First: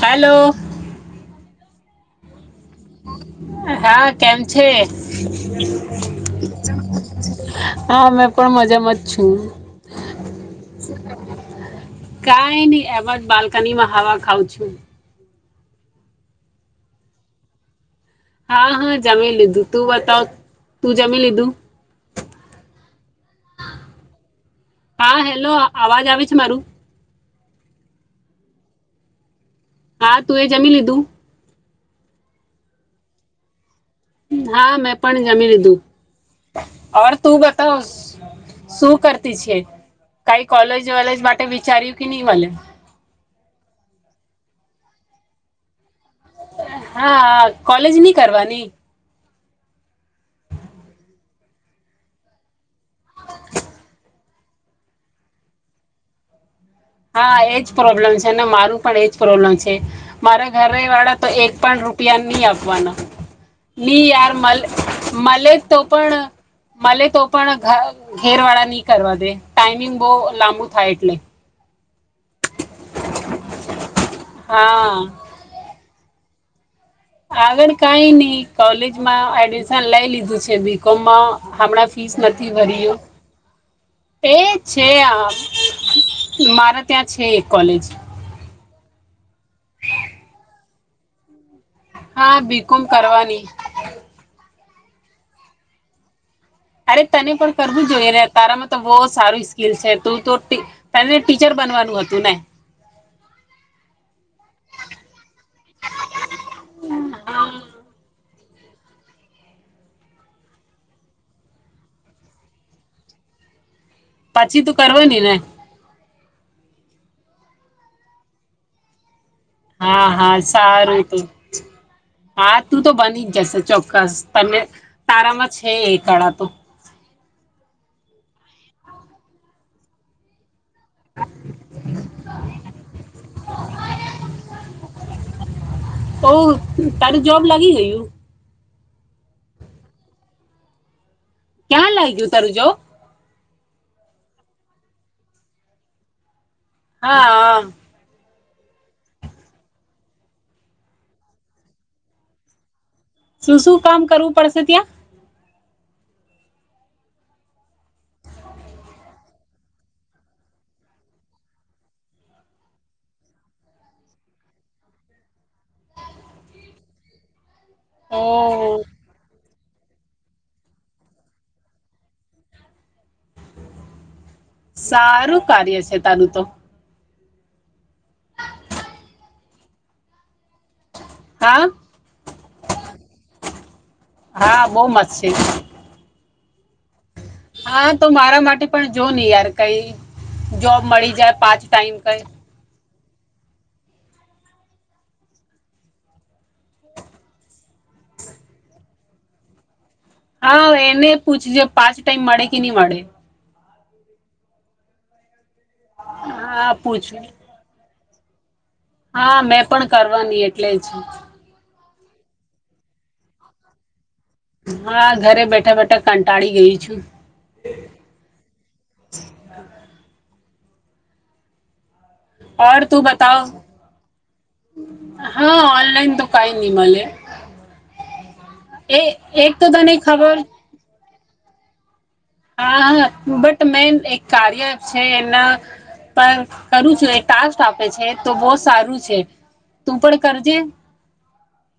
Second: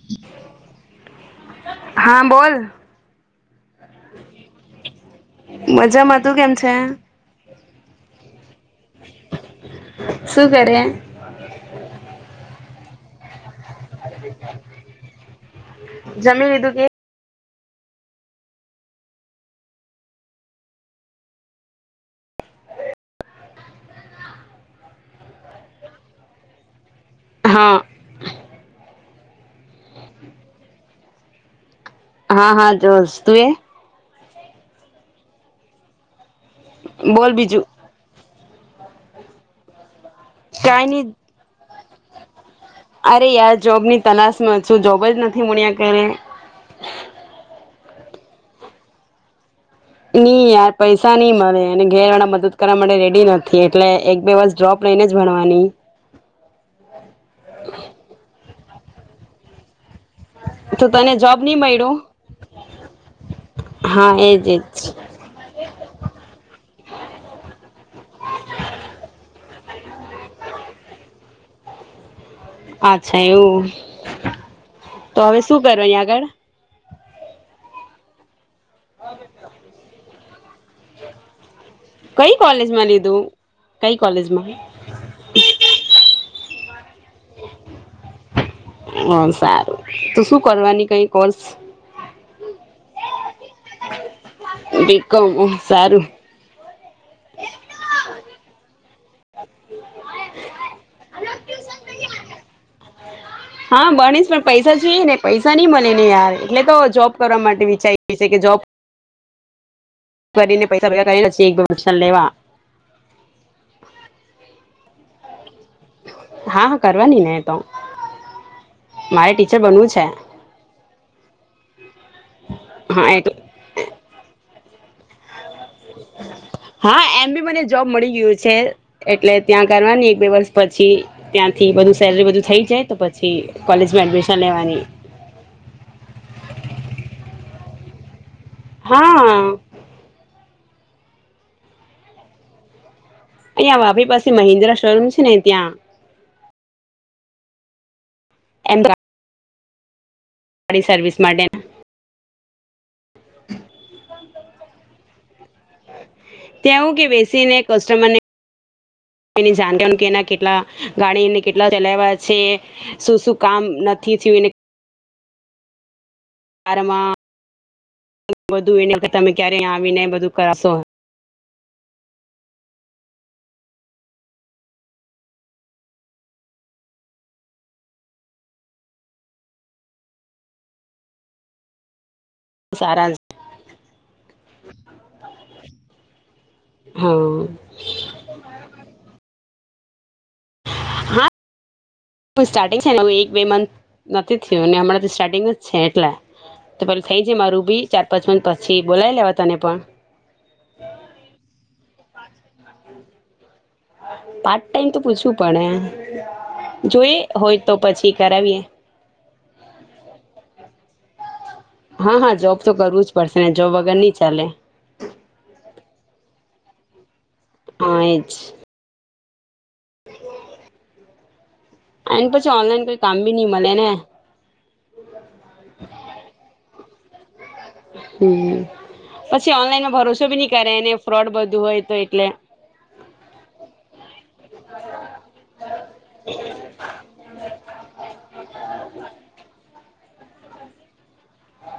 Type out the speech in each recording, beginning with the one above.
Hello [unintelligible] હા બોલ. હા કેમ છે મજામાં તું કેમ છે હા અમે પણ મજામાં જ છું શું કરે કઈ નહી આ. બલ. [unintelligible] કનીમાં હાવા ખાવાં છું. જમીન લીધું કે. હા હા જમી લીધું તું બતાવ તું જમી લીધું હા હેલો અવાજ આવે છે મારું. હા [unintelligible] હા તું એ જમી લીધું. હા હા જો તું એ. હા મેં પણ જમી લીધું. [unintelligible] બોલ તું બીજું બતાવશ શું કરતી છે કઈ કોલેજ વલેજ માટે વિચાર્યું કે નહી મલે અરે યાર જોબની તલાશમાં છું જોબ જ નથી મળ્યા કરરે હા કોલેજ ની કરવાની નઈ યાર પૈસા નઈ મળે અને ઘેર વાળા મદદ કરવા માટે રેડી નથી એટલે એક બે વર્ષ ડ્રોપ લઈને જ ભણવાની હા એજ પ્રોબ્લેમ છે અને મારું પણ એજ પ્રોબ્લેમ છે મારા ઘરે તને વાળા તો જોબ એક નહી પણ મળ્યું રૂપિયા નહી આપવાના નહી હા યાર એજ એજ મલે તો પણ મલે તો પણ ઘેર વાળા નહી કરવા દે ટાઈમિંગ બહુ લાંબુ થાય એટલે અચ્છા એવું હા તો હવે શું કરવા અહીંયા આગળ આગળ કાંઈ નઈ કોલેજમાં એડમિશન લઈ લીધું છે બી કોમમાં હમણાં ફીસ કઈ નથી કોલેજમાં ભર્યું લીધું કઈ એ કોલેજમાં છે આ મારાત ત્યાં છે એક કોલેજ હ સારું તો શું કરવાની કઈ કોર્ હા બીકોમ કરવાની [unintelligible] સારું અરે તને પણ કરવું જોઈએને તારામાં તો બોહ સારું સ્કીલ છે તું તો તને ટીચર બનવાનું હતું ને હા ભણીશ પણ પૈસા જોઈએ ને પૈસા નઈ મળે ને યાર એટલે તો જોબ કરવા માટે વિચારી છે કે જોબ કરીને પૈસા ભેગા કરી એકસન લેવા પછી તું કરવા ની ને હા હા કરવાની ને તો મારે ટી હા હા સારું તું હા તું તો હા બની એટલે જ જશે ચોક્કસ તને તારામાં છે એ કળા તો હા એમ બી મને જોબ મળી ગિયું છે એટલે ત્યાં કરવાની એક બે વરસ પછી ત્યાંથી બધું સેલરી બધું થઈ જાય તો પછી કોલેજમાં એડમિશન લેવાની ઓ તારું જોબ [inaudible] હા ક્યાં લાગ્યું તરું જોબ અહીં આપણી પાસે મિન્દ્રા શોરૂમ છે ને ત્યાં હા હ [unintelligible] ગાડી સર્વિસ માટે શું શું કામ કરવું પડશે ત્યાં ત્યાં હું કે બેસીને કસ્ટમરનેણ કે એને જાન વાનું અને કેટલા ગાડીને કેટલા ચલાવા છે શું શું કામ નથી થિયું કાર માં ઓ બધું એને તમે ક્યારે આવી ને બધું કરાવશો. સારું કાર્ય છે તારું તો. હા સારા [unintelligible] હા બહ મસ્ત છે. હા હા તો મારા માટે પણ જો નહી યાર. કઈ [unintelligible] જોબ મળી જાય પાંચ ટાઈમ ક. હ એક બે મંથ નથી થયું અને હમણાં તો સ્ટાર્ટિંગ જ છે એટલા તો પે થઈ જાય મા રું બી ચાર પાંચ મ પછી બોલાવી લેવા તને પણ. હા એને પૂછજ પાંચ ટાઈમ મળે. કિની મળે. પાર્ટ ટાઈમ તો પૂછવ. હા પણણે જોઈએ પૂછું હોય તો પછી. કરાવી એ. હા મેં પણ કરવાની એટલે જ હા હા જોબ તો કરવું જ પડશે ને જોબ વગર ની. હા ઘરે બેઠા બેઠા કંટાળી. લ છું. [unintelligible] હા એજ. હ અને પછી ઓનલાઈન કોઈ તું કામ બી બતાવ નહીં મળે ને હા ઓનલાઈન તો કઈ ન મળે. એ હ પછી એક તો ઓનલાઈનમાં તને ભરોસો ખબર બી ન કરેને. ફ્રોડ બધું હોય તો એટલે. હા હા બટ મે એક કાર્ય છે એના પર કરું છું એક ટાસ્ક આપે છે તો બહ સારું છે તું પણ કરજે.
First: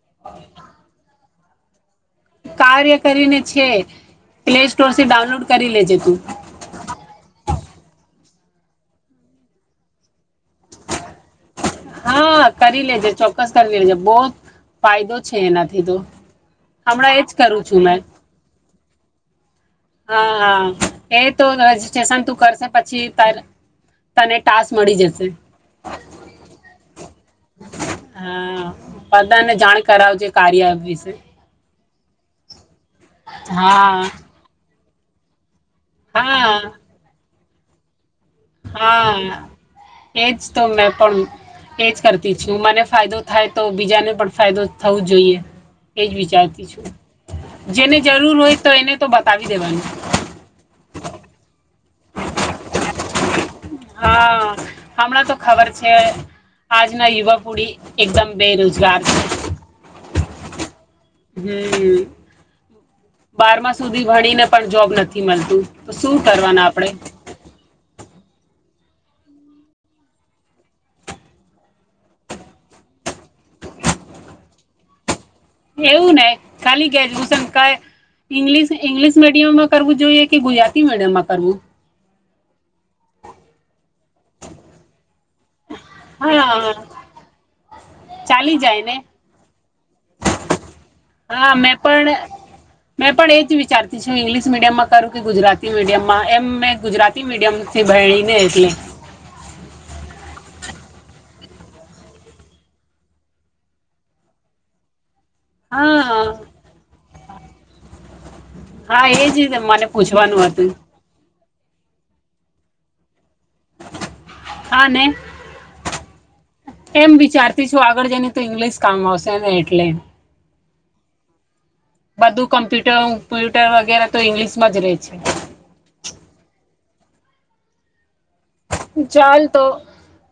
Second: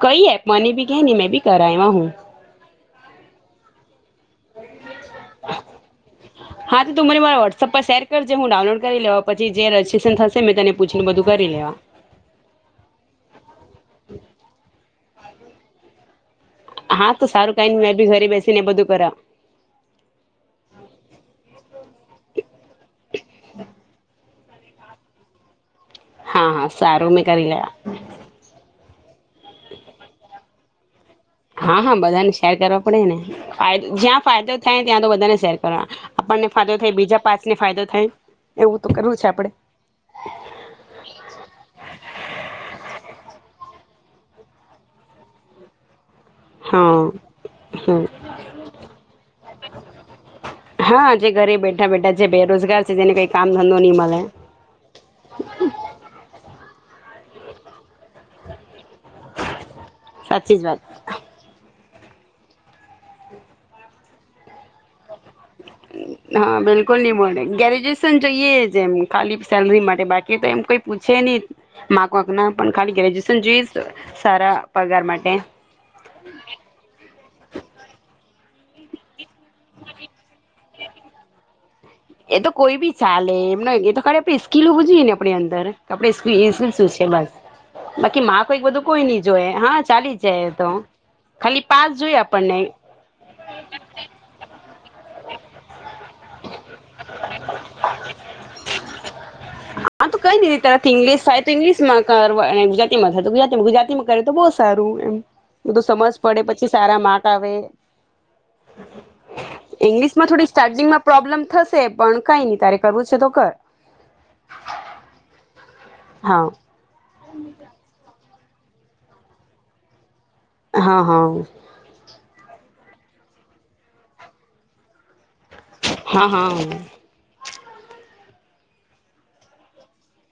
કઈ એ મને બી કે મેં બી. કરાાયમાં હું. કાર્ય કરીને છે. પ્લે સ્ટોર થી ડાઉનલોડ કરી લેજે તું. ર જે હું ડાઉનલોડ કરી લેવા પછી જે રજીસ્ટ્રેશન થશે મેં તેને પૂછીને બધું કરી લેવા. હા કરી લેજે ચોક્કસ કરી લેજે બહુ ફાયદો છે એનાથી તો. હા હમણાં એજ તો સારું કરું કઈ છું મે મેં બી ઘરે બેસીને બધું કરા હા હા એ તો રજીસ્ટ્રેશન તું કરશે પછી ત. તને ટાસ મળી જશે. હા હા સારો મે. કરંગ. [unintelligible] બધને જાણ કરાવજ કાર્ય વિશે. હા હા બધા ને શેર કરો. કડેને હા જ્યાં ફાયદો. થાય ત્યાં તો વધારે શે પણ આપણને હા ફાયદો થાય બીજા પાસ ને ફાયદા થાય એવું તો કરવું છે હા આપડે એજ તો મેં પણ એજ કરતી છું મને ફાયદો થાય તો બીજાને પણ ફાયદો થવું જોઈએ એ જ વિચારતી છું હા હ જેને જરૂર હોય તો એને તો બતાવી દેવાનુ હા જે ઘરે બેઠા બેઠા જે બેરોજગાર છે જેને કઈ કામ ધંધો નહી મળે હા હમણાં તો ખબર છે આજના યુવક પુડી એકદમ બેરોજગાર છે સાચી જ વાત હમ બારમા સુધી ભણીને પણ જોબ નથી મળતું તો શું હા કરવાના આપણે બિલકુલ ની મલે ગ્રેજ્યુએશન જોઈએ જેમ ખાલી સેલરી માટે બાકી તો એમ કોઈ પૂછે ની માક વાંક ના પણ ખાલી ગ્રેજ્યુએશન જોઈશ સારા પગાર માટે એવું ને ખાલી ગ્રેજ્યુએશન કાઇ ઇંગ્લિશ ઈંગ્લિશ મીડિયમમાં કરવું જોઈએ કે ગુજરાતી મીડિયમમાં કરવું એ તો કોઈ બી ચાલે એમ નહીં એ તો ખરેે સ્કીલ હોવી જોય ને આપણી અંદર આપડે ઈસ્ત્રી સ્કીલ હા એ છે બસ બાકી માં ચાલી કોઈ જાય બધું ને કોઈ નઈ જોય હા ચાલી જાયે એ તો હા ખાલી મેં પાસ પણ જોઈ આપણને મેં પણ એ જ વિચારતી છું ઇંગ્લિશ મીડિયમમાં કરું કે ગુજરાતી મીડિયમ માં એમ મે ગુજરાત તી મીડિયમથી ભયણીને એટલે આ તો કઈ દીધી તાર ઇંગ્લિશ થાય તો ઇંગ્લિશમાં કરવા ગુજરાતીમાં થાય તો ગુજરાતીમાં ગુજરાતી માં કરે તો બો સારું એમ બધું સમજ હા પડે પછી સારા માર્ક આવે હા એ જ મને ઇંગ્લિશમાં પૂછવાનું થોડી હતું સ્ટાર્ટિંગમાં પ્રોબ્લેમ થશે પણ કઈ ની તારે કરવું છે તો કર હાને હા એમ વિચારતી છું આગળ જઈને તો ઈગ્લીિશ કામ આવસે ને એટલે હા હા બધું કમ્પ્યુટરમ્પ્યુટર વગેરે તો ઇંગ્લિશમાં જ રે છે. હા હા ચાલ તો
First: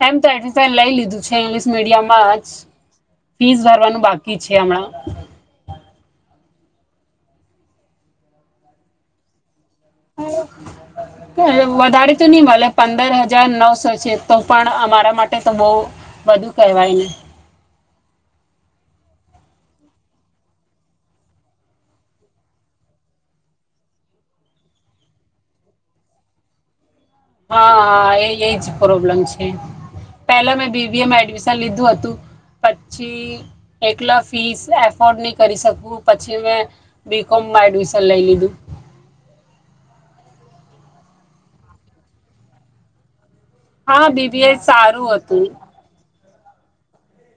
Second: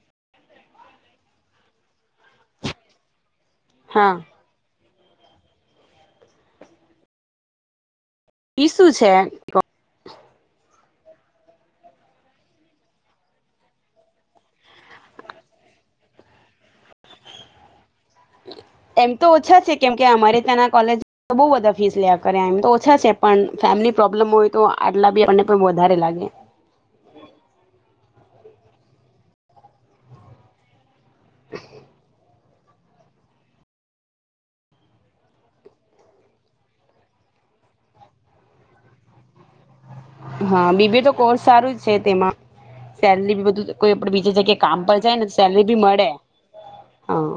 એમ તો એડમિસન લઈ લીધું છે ઇંગ્લિશ મીડિયમમાં જ ફીસ ભરવાનું હા બાકી છે હમણાં [inaudible] ઈ શું છે ક વધારે તો ની ભલે પંદર હજાર નવસો છે તો પણ અમારા માટે તો બો વધુ કેવાય ને એમ તો ઓછા છે કેમ કે અમારે ત્યાંના કોલેજ બો બધા ફીસ લેયા કરે એમ તો ઓછા છે પણ ફેમિલી પ્રોબ્લેમ હોય તો આટલા બી આપણને પણ વધારે લાગે હા હા, એ એજ પ્રોબ્લેમ છે, પેલા મેં બી બીએમાં એડમિશન લીધું હતું પછી એકલા ફીસ એફોર્ડ ની કરી શકવું, પછી મેં બી કોમમાં એડમિશન લઈ લીધું. હા, બીબીએ તો કોર્સ સારું જ છે તેમાં સેલરી બ દુદ હા કોઈપડે બીજે બીબીએ જગ્યાએ કામ પર સારું જાય ને તો હતું સેલરી બી મળે. હા.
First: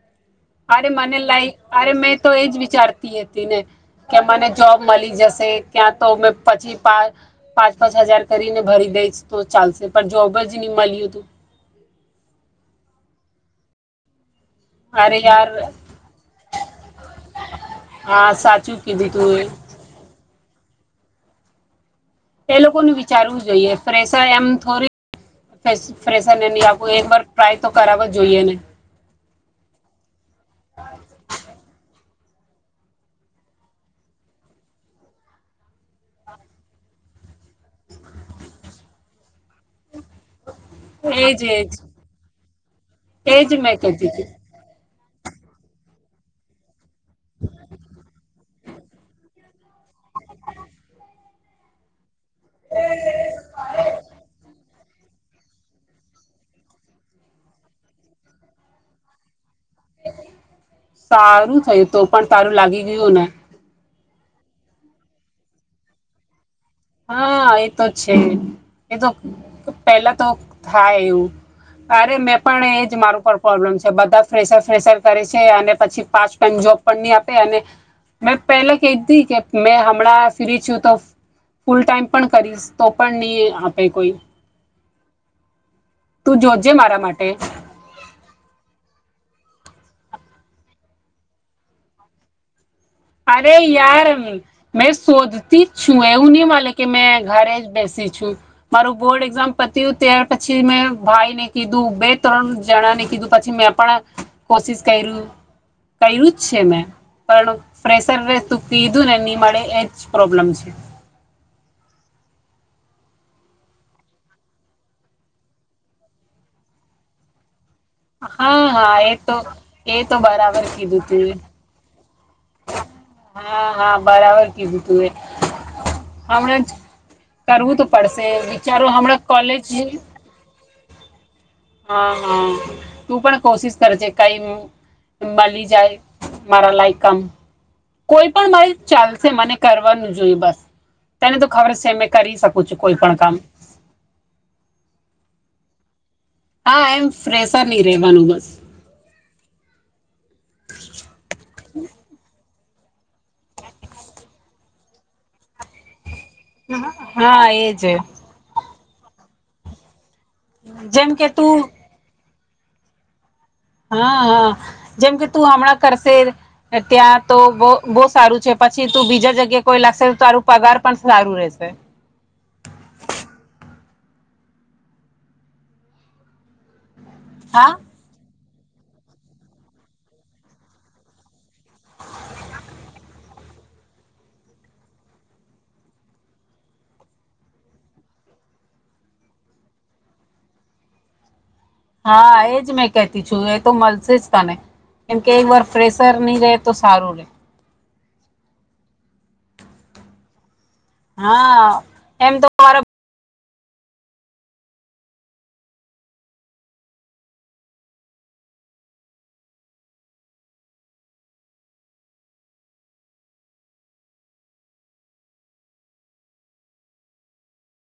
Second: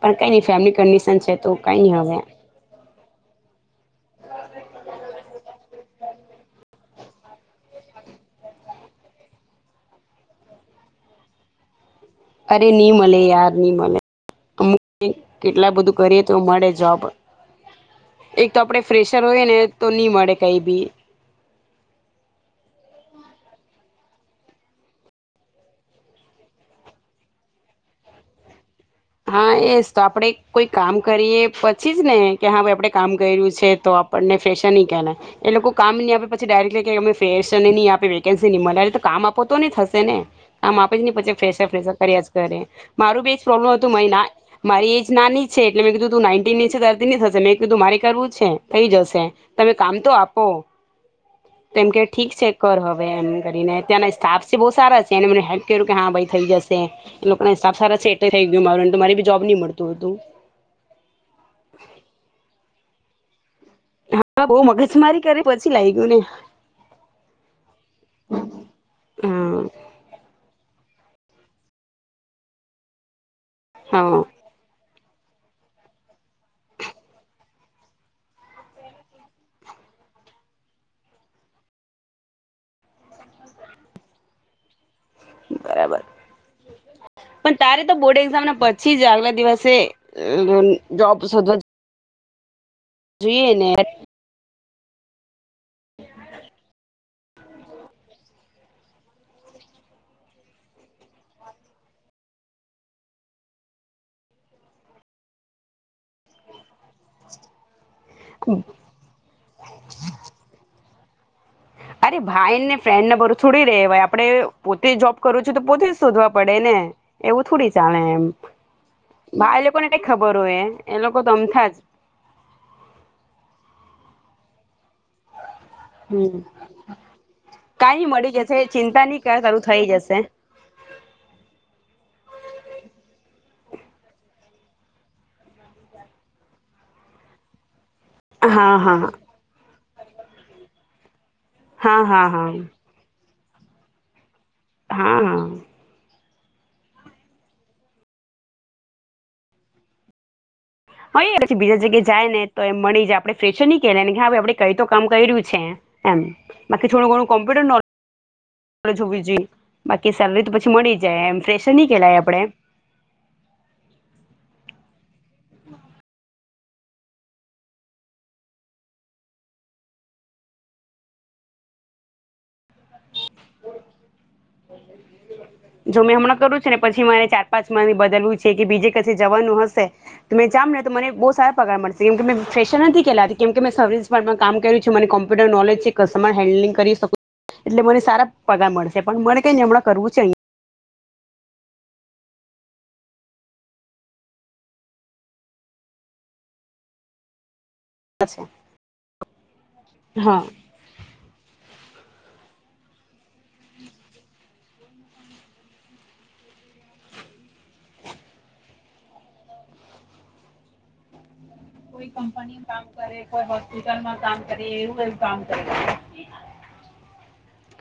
પણ કઈ નઈ ફેમિલી અરે, મને કન્ડિશન છે લાઈ તો કઈ અરે નઈ મેં હવે તો એજ વિચારતી હતી ને કે મને જોબ મલી જશે ત્યાં તો મે પછી પા પાંચ પાંચ હજાર કરીને ભરી દઈશ તો ચાલશે પણ જોબ જ નહી મલ્યુ તું અરે, ની મલે યાર ની મલે. કમુક એમ અરે યાર કેટલા બધું કરીએ તો મળે જોબ હા એક તો આપડે સાચું કીધું ફ્રેશર તું હોય એ ને તો ની મળે. કઈબી એ લોકોનું વિચારવું જોઈએ ફેશર એમ થોરી ફ્રેશ ફેશરને ની આપું એક વાર ટ્રાય તો કરાવો જ જોઈએ એને. હા, એજ તો આપડે કોઈ કામ કરીએ પછી જ ને કે હા ભાઈ આપડે કામ કયરૂ છે, તો આપણને ફેશન નહી કેઆના એ લોકો કામ ની આપે પછી ડાયરેક્ટલી કે અમે ફેશનને ની આપે વેકેન્સી ની મલે અરે તો કામ આપો તો ની થશ છે ને આમ આપે જ ની પછી એજ ફેશર એજ ફેશર કરી એસ કરે મારો બી એજ પ્રોબ્લ તજી હતી મારી એજ નાની છે, એટલે મેં કીધું તું નાયન્ટીન છે તો એ ધીમે થશે મેં કીધું મારે કરવું છે થઈ જશે. તમે કામ તો આપો કેમ કે ઠીક છે કર હવે એમ કરીને ત્યાંના સ્ટાફ છે બહું સ સારા છે, એને મને હેલ્પ કર્યું કે હા ભાઈ થઈ જશે એ લોકોના હિસાબ સારા છે એટલે થઈ ગ ને મારુંન તો મારી બી જોબ ની મળી. સારું થયું તો પણ તારું લાગી નિયો ને હા, બઉ મગજમારી કરી પછી લાયગુ ને. હા, એ તો છે એ તો હા પેલા તો થાય એવું અરે મેં પણ એજ મારું પર પ્રોબ્લેમ છે હા બધા જ ફ્રેશર ફેશર કરે છે અને પછી પાચ ટાઈમ જોબ પણ ની આપે અને મેં પેલા કેતી કે મેં હમણાં ફ્રી છું તો ફૂલ ટાઈમ પણ કરીશ તો પણ ની આપે કોઈ. બરાબર, તું જોજે મારા માટે પણ તારે તો બોર્ડ એક્ઝામના પછી જ આલે દિવસે [unintelligible] જોબ શોધવા જોઈએ અરેે ને યાર મ મેં સોધ તીચ્ છું ઉની વાલે કે મેં ઘરે જ બેસી છું મારું બોર્ડ એક્ઝામ પતું ત્યાર પછી મેં ભાઈ ને કીધું બે ત્રણ જણા ને કીધું પછી મેં પણ કોશિશ કર્યું કર્યું જ છે મેં. પણણું ફ્રેસર કીધું ને નઈ મળે એજ પ્રોબ્લેમ છે. [inaudible] અરે ભાઈ ને ફ્રેન્ડ ના બરું થોડી રેવાય આપડે પોતે જોબ કરું છું તો પોતે શોધવા પડે ને એવું થોડી ચાણે એમ હા હા તો ભાઈ એ લોકોને કઈ તો ખબર હોય બરાબર કીધું એ લોકો તું તોમતા જ હા હા બરાબર કીધું. હમ કરું તો કઈ નઈ પસે મળી જશે વિચારો ચિંતા નહી કર તારું કલેજ છે થઈ જશે હ હ તું પણ કોશિશ કરજ કઈ મળી જાય મારા લાયક કામ કોઈ પણ મારી હા હા ચાલશે મને કર કરવાનું જોઈ બસ. તને તો ખબર છે હા મે હા કરી હા શકું છું કોઈ પણ કામ હા હા. હા એમ ફ્રેસર નહી રેવાનું બસ. હ પછી બીજા જગ્યા જાય ને તો એમ મળી જાય આપણે ફેશર નહી કેલાને હા ભાઈ આપણે કઈ તો કામ કર્યું છે. એમ હા એજ. જોવી જોઈએ. કે સેલરી તો પછી મળી જેમ કે જાય એમ તું ફ્રેશર નહી કેહેલાય આપડે. હા હા જેમ કે તું હમણાં કરશે ત્યાં તો બહુ સારું છે પછી તું બીજા જગ્યા કોઈ લાગશે તારું પગાર પણ સારું રહેશે. જો મે હમણાં કરું છે ને. પછી મારે ચાર પાંચ હા માં બદલવું છે કે બીજે કસે જવાનું હશે તો મેં જામ ને તો મને બહુ સારા પગાર મળશે કેમ કે મેં ફેશર નથી કેલાતી કેમ કે મેં સર્િસિાર્ટમાં કામ કર્યું છે મને કોમ્પ્યુટર નોલેજ છે કસ્ટમર હેન્ડલિંગ કરી શકું એટલે મને સારા પગાર મળશે પણ મ કઈ હમણાં કરવું છે અહીંયા હા એજ મેં કતી છું એ તો મળશે જ કને કેમકે એક વાર પ્રેશર નહી રે તો સારું રે. હા. હા એમ તો મારે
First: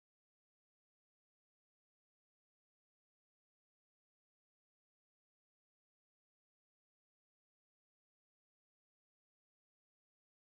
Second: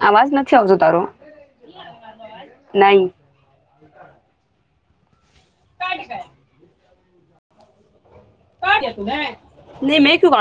અવાજ નથી આવજો તારો નઈ. નઈ મેં ક્યુ બા